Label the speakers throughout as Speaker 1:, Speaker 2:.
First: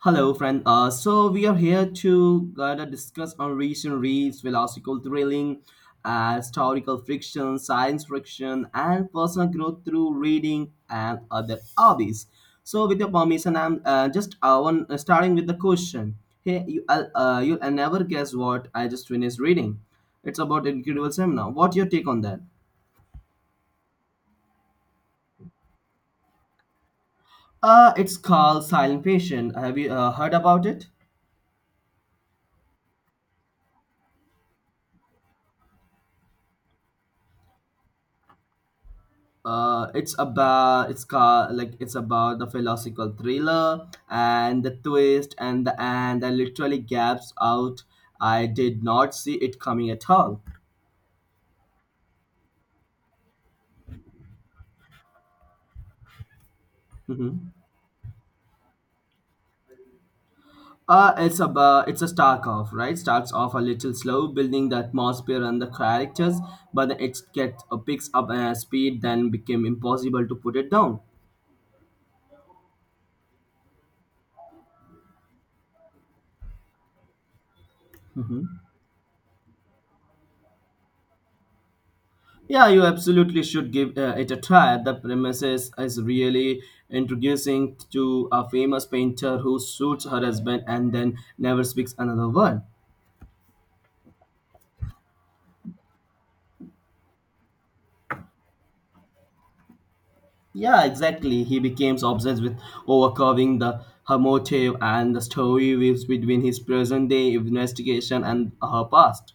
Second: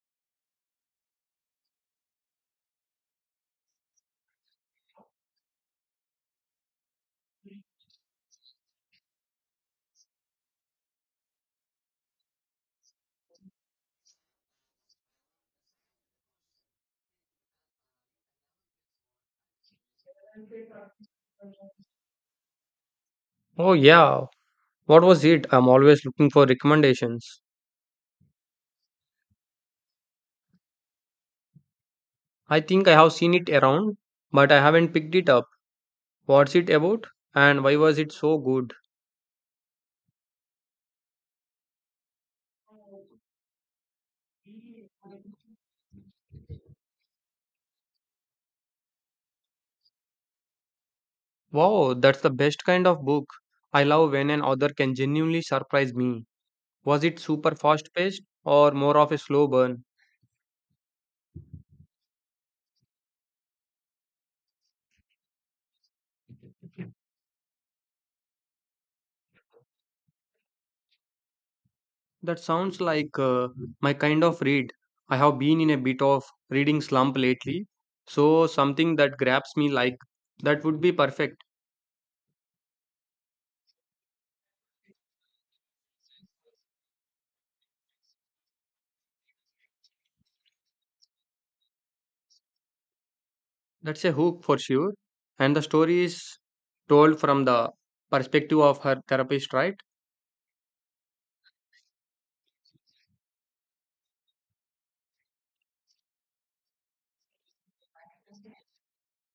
Speaker 1: Hello, friend. So we are here to gonna discuss on recent reads, philosophical thrilling, historical fiction, science fiction, and personal growth through reading and other hobbies. So, with your permission, I'm just one starting with the question. Hey, you'll never guess what I just finished reading. It's about Incredible Seminar. What's your take on that?
Speaker 2: Oh, yeah. What was it? I'm always looking for recommendations.
Speaker 1: It's called Silent Patient. Have you heard about it?
Speaker 2: I think I have seen it around, but I haven't picked it up. What's it about? And why was it so good?
Speaker 1: It's about it's called like it's about the philosophical thriller and the twist and the and I literally gasped out. I did not see it coming at all.
Speaker 2: Wow, that's the best kind of book. I love when an author can genuinely surprise me. Was it
Speaker 1: Mhm.
Speaker 2: super fast paced or more of a slow burn?
Speaker 1: It's about it's a start off right starts off a little slow, building the atmosphere and the characters, but it gets picks up speed, then became impossible to put it down.
Speaker 2: That sounds like my kind of read. I have been in a bit of reading slump lately, so
Speaker 1: Mhm.
Speaker 2: something that grabs me like that would be perfect.
Speaker 1: Yeah, you absolutely should give it a try. The premises is really introducing to a famous painter who shoots her husband and then never speaks another word.
Speaker 2: That's a hook for sure. And the story is told from the perspective of her therapist, right?
Speaker 1: Yeah, exactly. He becomes obsessed with overcovering the her motive, and the story weaves between his present day investigation and her past.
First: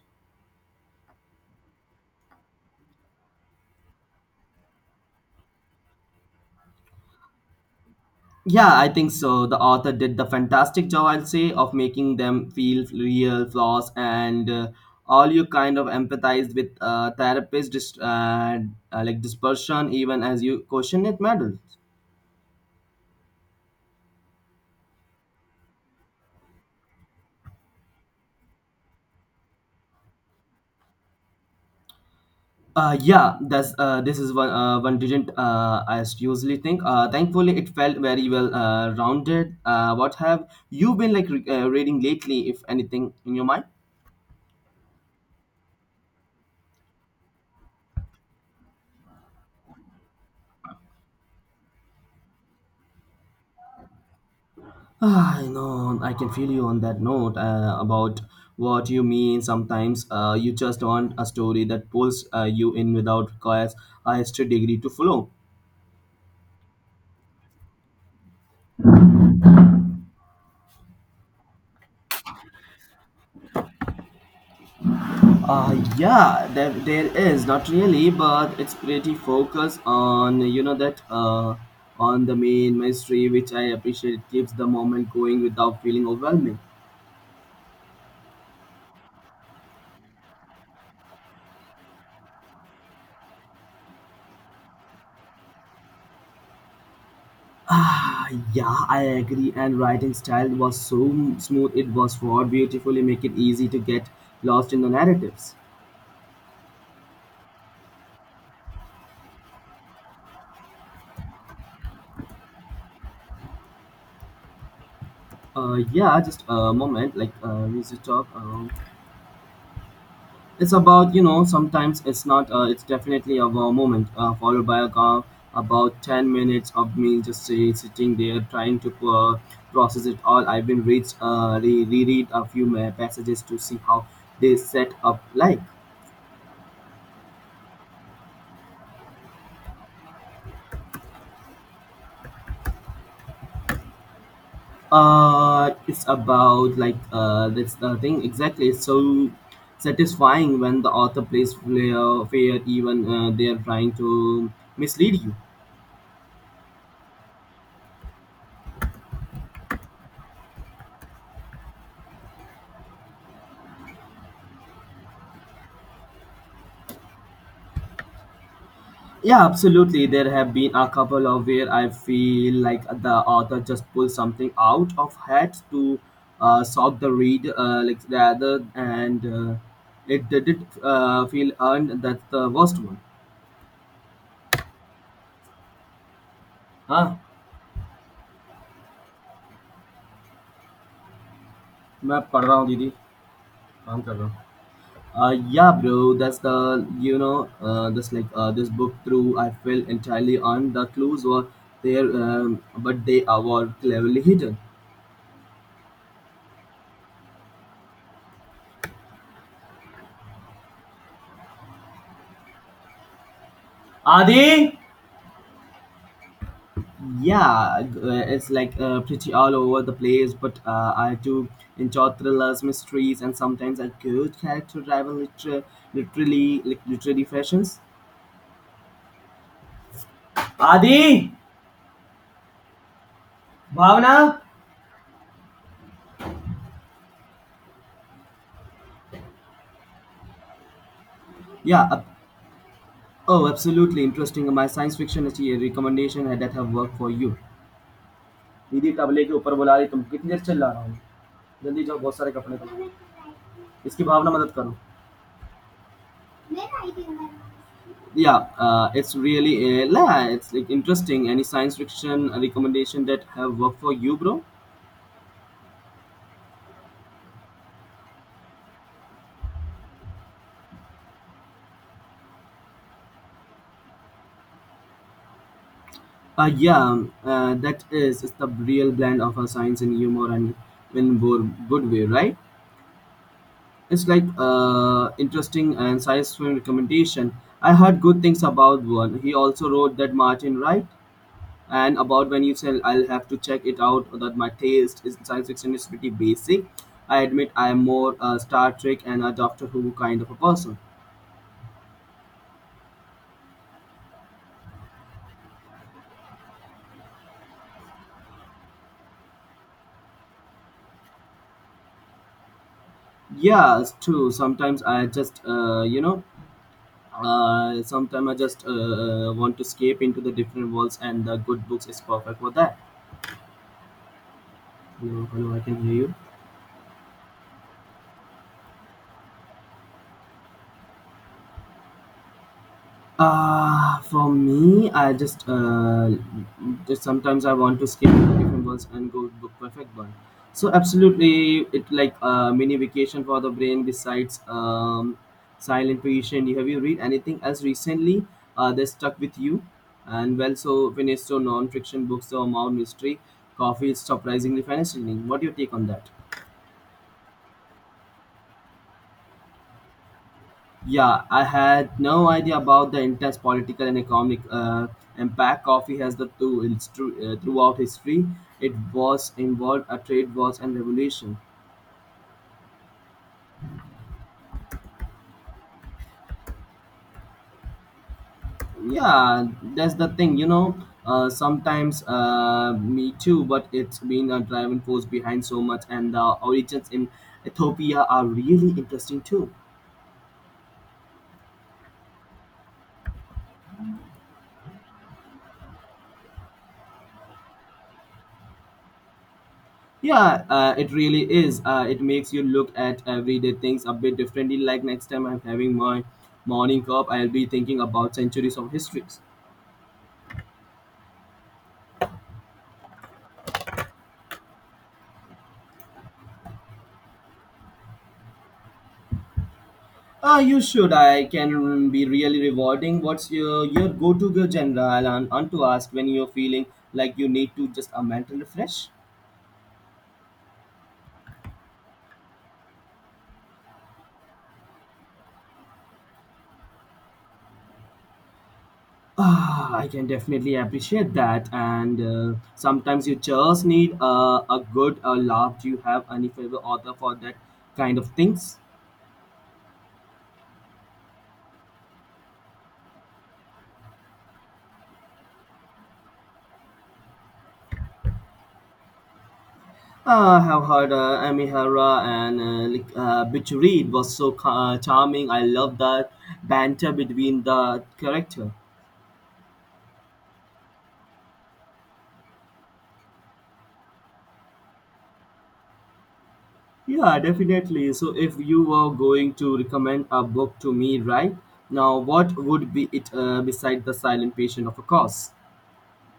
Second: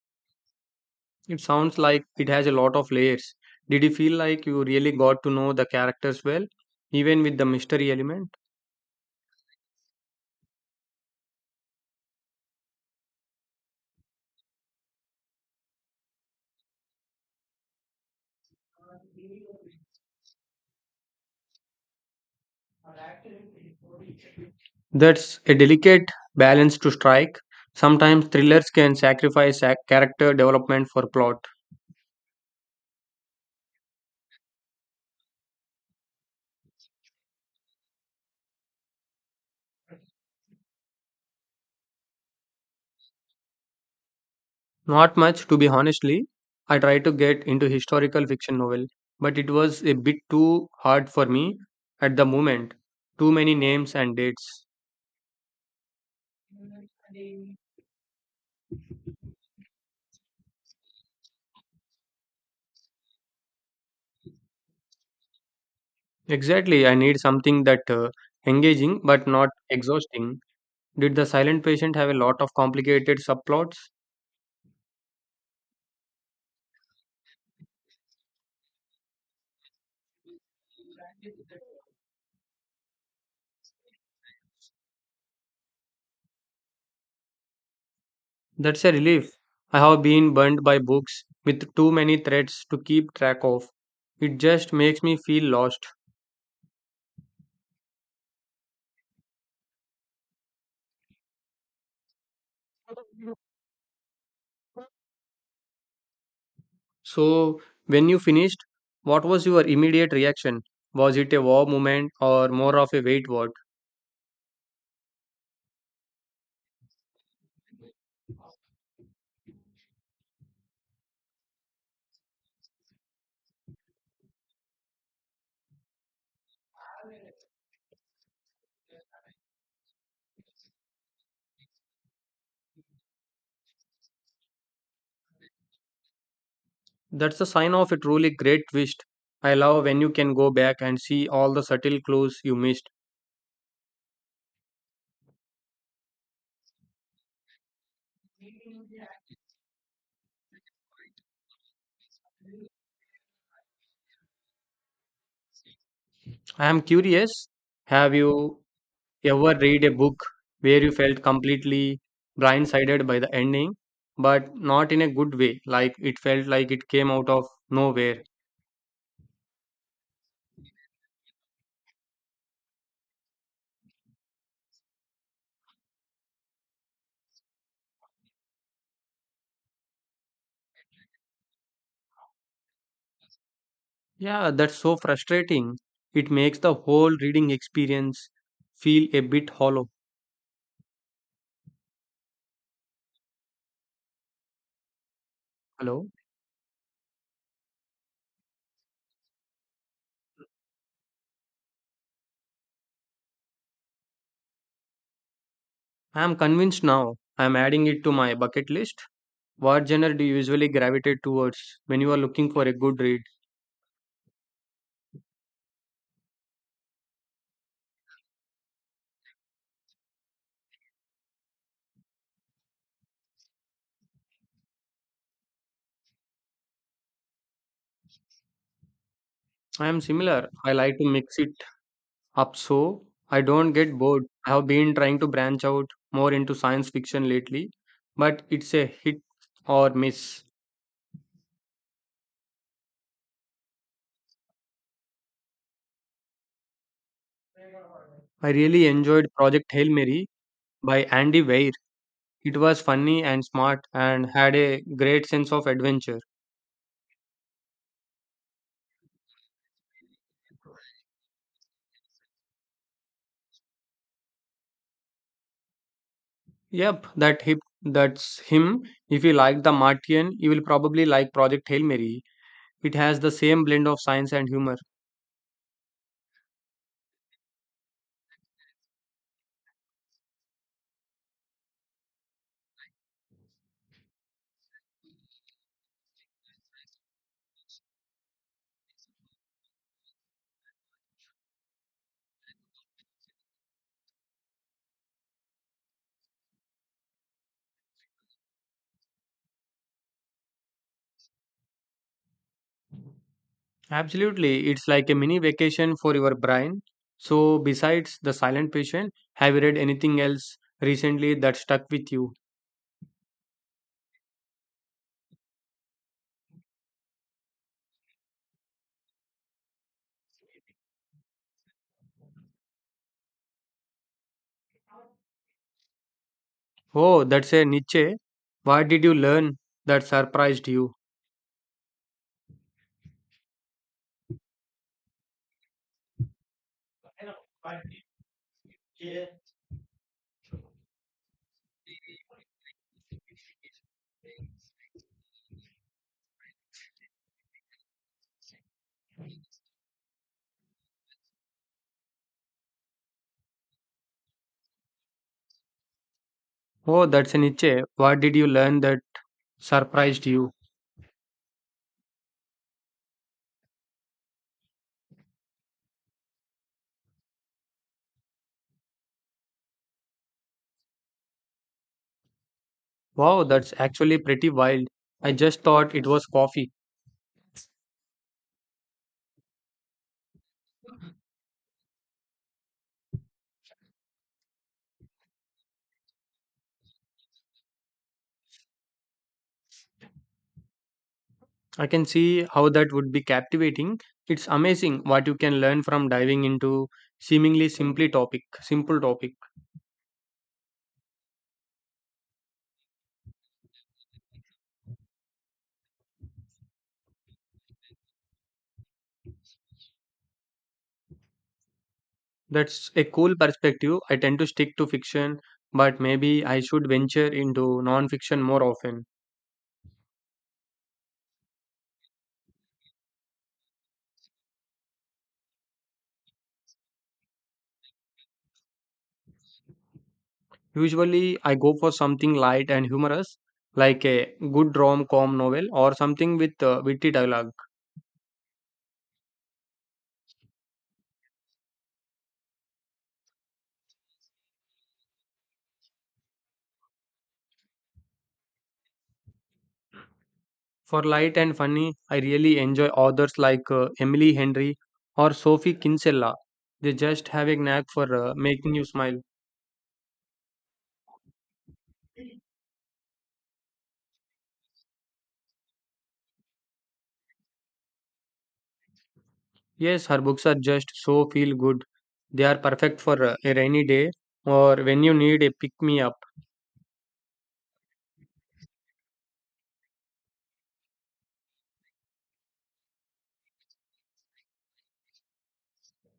Speaker 2: It sounds like it has a lot of layers. Did you feel like you really got to know the characters well, even with the mystery element?
Speaker 1: Yeah, I think so. The author did the fantastic job, I'll say, of making them feel real flaws, and all you kind of empathize with therapist, dispersion, even as you question it matters.
Speaker 2: That's a delicate balance to strike. Sometimes thrillers can sacrifice character development for plot.
Speaker 1: Yeah, that's this is one one didn't I usually think. Thankfully, it felt very well rounded. What have you been like reading lately, if anything, in your mind?
Speaker 2: Not much, to be honestly. I tried to get into historical fiction novel, but it was a bit too hard for me at the moment. Too many names and dates.
Speaker 1: Ah, you know, I can feel you on that note about what you mean. Sometimes you just want a story that pulls you in without requires a history degree to follow.
Speaker 2: Exactly, I need something that engaging but not exhausting. Did the silent patient have a lot of complicated subplots?
Speaker 1: Yeah, there is not really, but it's pretty focused on you know that on the main mystery, which I appreciate. It keeps the moment going without feeling overwhelming.
Speaker 2: That's a relief. I have been burnt by books with too many threads to keep track of. It just makes me feel lost.
Speaker 1: Ah, yeah, I agree. And writing style was so smooth; it was for beautifully make it easy to get lost in the narratives.
Speaker 2: So, when you finished, what was your immediate reaction? Was it a wow moment or more of a wait what?
Speaker 1: Yeah, just a moment. Like we should talk. It's about you know sometimes it's not. It's definitely a wow moment followed by a calm. About 10 minutes of me just say, sitting there trying to process it all. I've been reread a few passages to see how they set up like.
Speaker 2: That's a sign of a truly great twist. I love when you can go back and see all the subtle clues you missed.
Speaker 1: It's about like That's the thing exactly. It's so satisfying when the author plays fair even they are trying to mislead you.
Speaker 2: I am curious, have you ever read a book where you felt completely blindsided by the ending, but not in a good way, like it felt like it came out of nowhere?
Speaker 1: Yeah, absolutely. There have been a couple of where I feel like the author just pulled something out of hat to shock the read, like rather, and it didn't feel earned. That's the worst one.
Speaker 2: Yeah, that's so frustrating. It makes the whole
Speaker 1: हाँ
Speaker 2: reading experience feel a bit hollow.
Speaker 1: मैं पढ़ रहा हूँ दीदी काम कर रहा हूँ। Yeah, bro.
Speaker 2: Hello?
Speaker 1: That's the you know this book through. I felt entirely on the clues were there, but they were cleverly hidden.
Speaker 2: I'm convinced now. I'm adding it to my bucket list. What genre do you usually gravitate towards when you are looking for a good read?
Speaker 1: आदि। It's like pretty all over the place, but I do enjoy thrillers, mysteries, and sometimes a good character driven liter- literally like literary fashions.
Speaker 2: I am similar. I like to
Speaker 1: Adi,
Speaker 2: mix it up so I don't get bored.
Speaker 1: Bhavna,
Speaker 2: I have been trying to branch out more into science fiction lately, but it's a hit or miss.
Speaker 1: yeah ab- oh absolutely interesting my science fiction अच्छी recommendation है that have worked for you.
Speaker 2: I really
Speaker 1: दीदी तबले के
Speaker 2: enjoyed
Speaker 1: ऊपर
Speaker 2: Project
Speaker 1: बुला रही,
Speaker 2: Hail
Speaker 1: तुम
Speaker 2: Mary
Speaker 1: कितनी देर चिल्ला रहा हूँ।
Speaker 2: by Andy Weir.
Speaker 1: जल्दी जाओ, बहुत सारे कपड़े
Speaker 2: It was
Speaker 1: धो।
Speaker 2: funny and smart
Speaker 1: इसकी भावना
Speaker 2: and
Speaker 1: मदद
Speaker 2: had
Speaker 1: करो।
Speaker 2: a great sense of adventure.
Speaker 1: Yeah it's really it's like interesting any science fiction recommendation that have worked for you, bro.
Speaker 2: Yep, that's him. If you like the Martian, you will probably like Project Hail Mary. It has the same blend of science and humor.
Speaker 1: Yeah that is it's the real blend of science and humor and in more good way, right? It's like interesting and science fiction recommendation. I heard good things about one. He also wrote that Martin, right? And about when you said I'll have to check it out, that my taste is science fiction is pretty basic. I admit I am more Star Trek and a Doctor Who kind of a person.
Speaker 2: Absolutely, it's like a mini vacation for your brain. So, besides The Silent Patient, have you read anything else recently that stuck with you?
Speaker 1: Yeah, it's true. Sometimes I just you know sometimes I just want to escape into the different worlds, and the good books is perfect for that. Hello? Hello? I can hear you.
Speaker 2: Oh, that's a Nietzsche. What did you learn that surprised you?
Speaker 1: For me, I just sometimes I want to skip different ones and go book perfect one. So absolutely, it like a mini vacation for the brain. Besides Silent Patient, have you read anything else recently that stuck with you? And well, so finished so non-fiction books, the amount mystery, coffee is surprisingly fascinating. What your take on that?
Speaker 2: Oh, that's a Nietzsche. What did you learn that surprised you?
Speaker 1: Yeah, I had no idea about the intense political and economic impact coffee has the two it's true, throughout history. It was involved a trade wars and revolution.
Speaker 2: Wow, that's actually pretty wild. I just thought it was coffee.
Speaker 1: Yeah, that's the thing, you know. Sometimes me too, but it's been a driving force behind so much, and the origins in Ethiopia are really interesting too.
Speaker 2: I can see how that would be captivating. It's amazing what you can learn from diving into simple topic.
Speaker 1: Yeah, it really is. It makes you look at everyday things a bit differently. Like next time I'm having my morning cup, I'll be thinking about centuries of histories.
Speaker 2: That's a cool perspective. I tend to stick to fiction, but maybe I should venture into non-fiction more often.
Speaker 1: You should. I can be really rewarding. What's your go to genre? I'll want to ask when you're feeling like you need to just a mental refresh.
Speaker 2: Usually, I go for something light and humorous, like a good rom-com novel or something with witty dialogue.
Speaker 1: Ah, I can definitely appreciate that. And sometimes you just need a good laugh. Do you have any favorite author for that kind of things?
Speaker 2: For light and funny, I really enjoy authors like Emily Henry or Sophie Kinsella. They just have a knack for making you smile.
Speaker 1: I have heard Amy Hara and Bit Reed was so charming. I love that banter between the character.
Speaker 2: Yes, her books are just so feel good. They are perfect for a rainy day or when you need a pick me up.
Speaker 1: Yeah, definitely. So if you were going to recommend a book to me right now, what would be it beside The Silent Patient, of course.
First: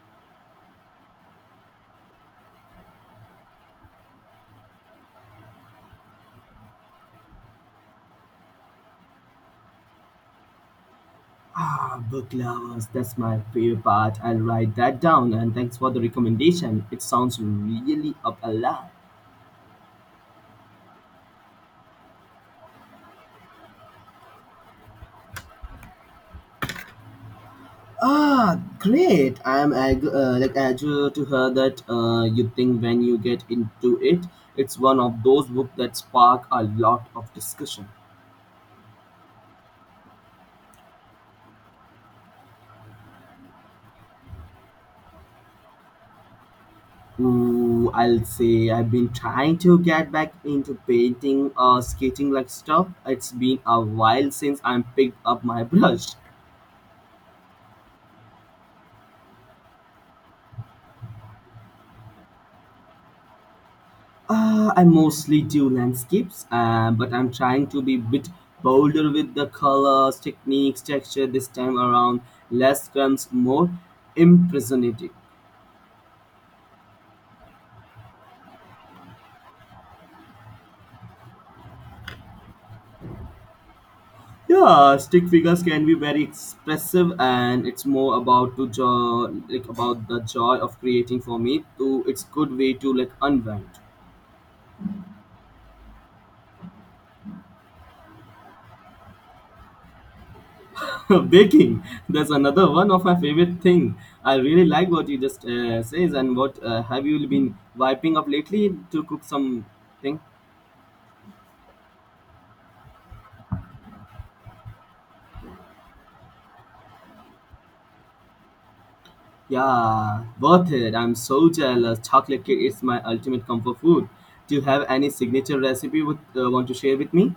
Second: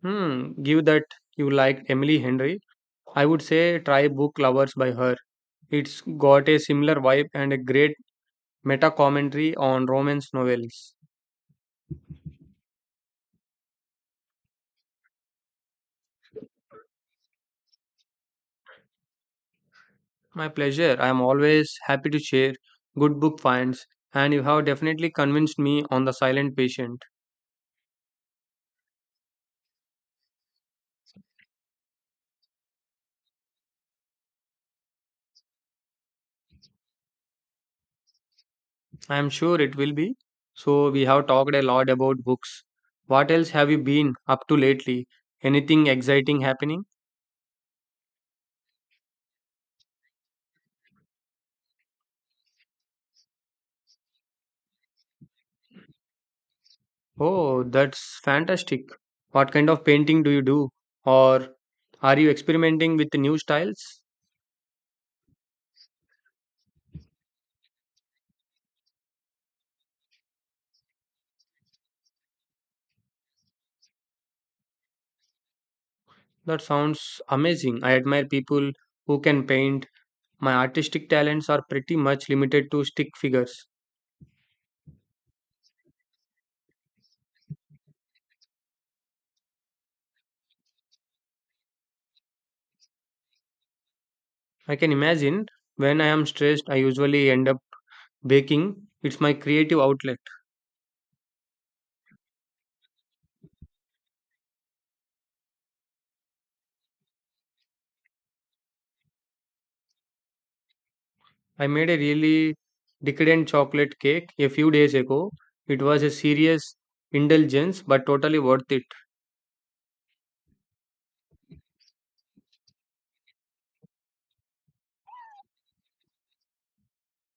Speaker 2: Hmm, give that you liked Emily Henry. I would say try Book Lovers by her. It's got a similar vibe and a great meta commentary on romance novels.
Speaker 1: Ah, book lovers, that's my favorite part. I'll write that down and thanks for the recommendation. It sounds really up a lot.
Speaker 2: My pleasure. I am always happy to share good book finds, and you have definitely convinced me on the silent patient.
Speaker 1: Ah, great! I am eager to hear that you think when you get into it. It's one of those books that spark a lot of discussion.
Speaker 2: I am sure it will be. So, we have talked a lot about books. What else have you been up to lately? Anything exciting happening?
Speaker 1: Ooh, I'll say I've been trying to get back into painting or skating like stuff. It's been a while since I picked up my brush.
Speaker 2: Oh, that's fantastic. What kind of painting do you do? Or are you experimenting with new styles?
Speaker 1: I mostly do landscapes, but I'm trying to be a bit bolder with the colors, techniques, texture this time around. Less comes more impressionistic.
Speaker 2: That sounds amazing. I admire people who can paint. My artistic talents are pretty much limited to stick figures.
Speaker 1: Yeah, stick figures can be very expressive, and it's more about to jo- like about the joy of creating for me. To it's good way to like unwind.
Speaker 2: I can imagine when I am stressed, I usually end up baking. It's my creative outlet.
Speaker 1: Baking, that's another one of my favorite thing. I really like what you just says. And what have you been wiping up lately to cook something?
Speaker 2: I made a really decadent chocolate cake a few days ago. It was a serious indulgence, but totally worth it.
Speaker 1: Yeah, worth it. I'm so jealous, chocolate cake is my ultimate comfort food. Do you have any signature recipe would want to share with me?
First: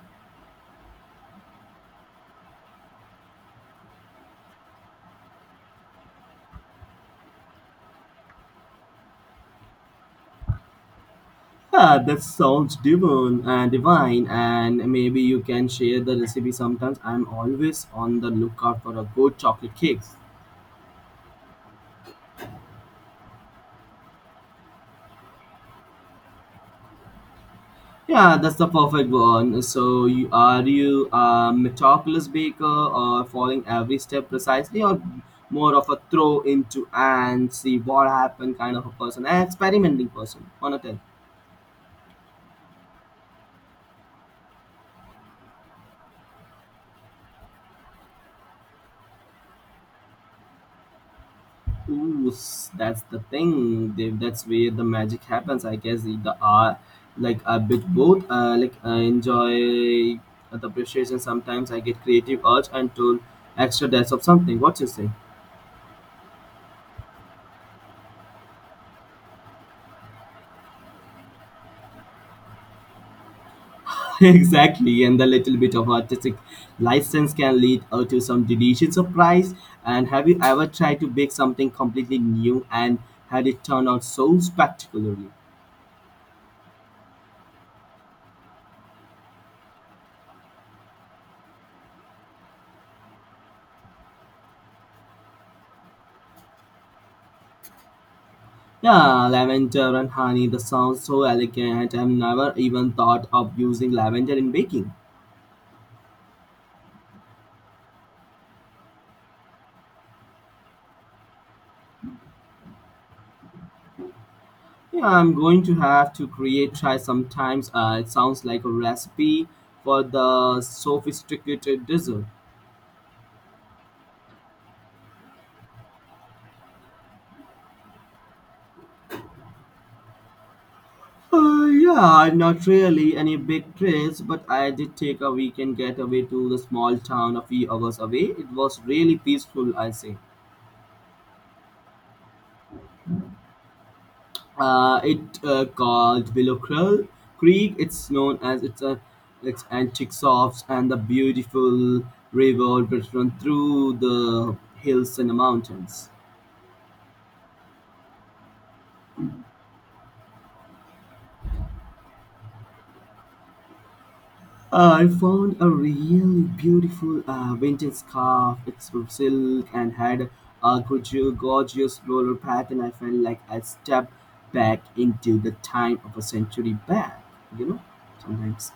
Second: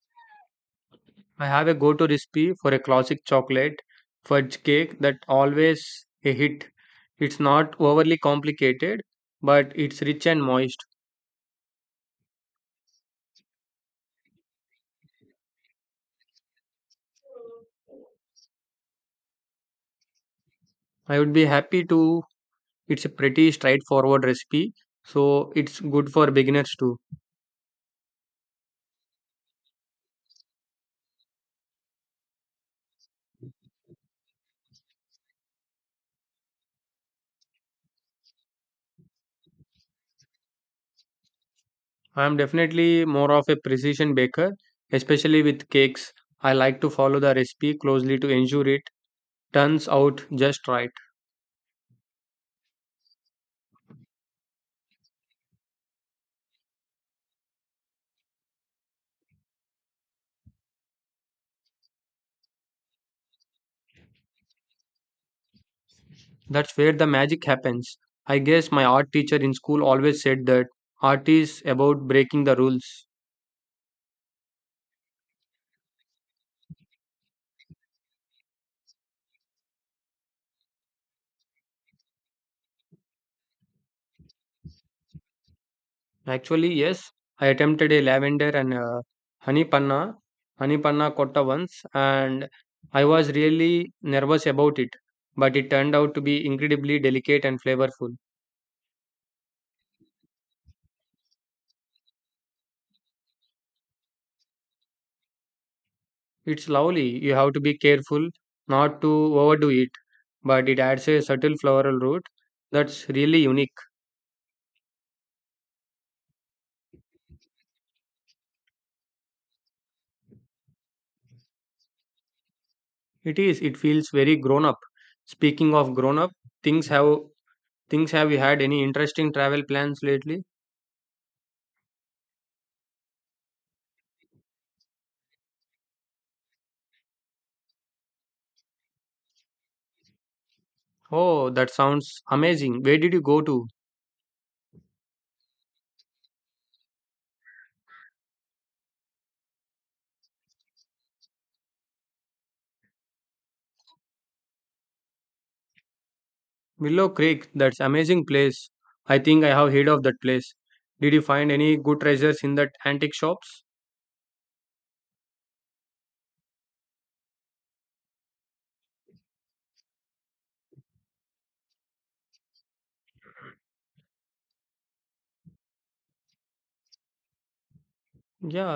Speaker 2: I have a go to recipe for a classic chocolate fudge cake that always a hit. It's not overly complicated, but it's rich and moist.
Speaker 1: Ah, that sounds divine, and maybe you can share the recipe sometimes. I'm always on the lookout for a good chocolate cake.
Speaker 2: I would be happy to. It's a pretty straightforward recipe, so it's good for beginners too.
Speaker 1: Yeah, that's the perfect one. So, are you a meticulous baker or following every step precisely, or more of a throw into and see what happened kind of a person, an experimenting person? On a ten.
Speaker 2: I'm definitely more of a precision baker, especially with cakes. I like to follow the recipe closely to ensure it turns out just right.
Speaker 1: That's the thing. Dave. That's where the magic happens, I guess. The art, like a bit both. Like I enjoy the appreciation. Sometimes I get creative urge and to extra depth of something. What you say?
Speaker 2: That's where the magic happens. I guess my art teacher in school always said that art is about breaking the rules.
Speaker 1: Exactly, and the little bit of artistic license can lead to some delicious surprise. And have you ever tried to bake something completely new and had it turn out so spectacularly?
Speaker 2: Actually, yes, I attempted a lavender and a honey panna, honey panna cotta once, and I was really nervous about it, but it turned out to be incredibly delicate and flavorful.
Speaker 1: Yeah, lavender and honey, the sounds so elegant. I've never even thought of using lavender in baking.
Speaker 2: It's lovely. You have to be careful not to overdo it, but it adds a subtle floral root that's really unique.
Speaker 1: Yeah, I'm going to have to create try sometimes. It sounds like a recipe for the sophisticated dessert.
Speaker 2: It is. It feels very grown up. Speaking of grown up, things have things have you had any interesting travel plans lately?
Speaker 1: Yeah, not really any big trips, but I did take a weekend getaway to the small town a few hours away. It was really peaceful, I say.
Speaker 2: Oh, that sounds amazing. Where did you go to?
Speaker 1: It called Willow Krill Creek. It's known as it's a it's antique shops and the beautiful river which runs through the hills and the mountains.
Speaker 2: Willow Creek. That's amazing place. I think I have heard of that place. Did you find any good treasures in that antique shops?
Speaker 1: I found a really beautiful vintage scarf. It's from silk and had a gorgeous floral pattern. I felt like I stepped back into the time of a century back, you know, sometimes.
Speaker 2: Yeah,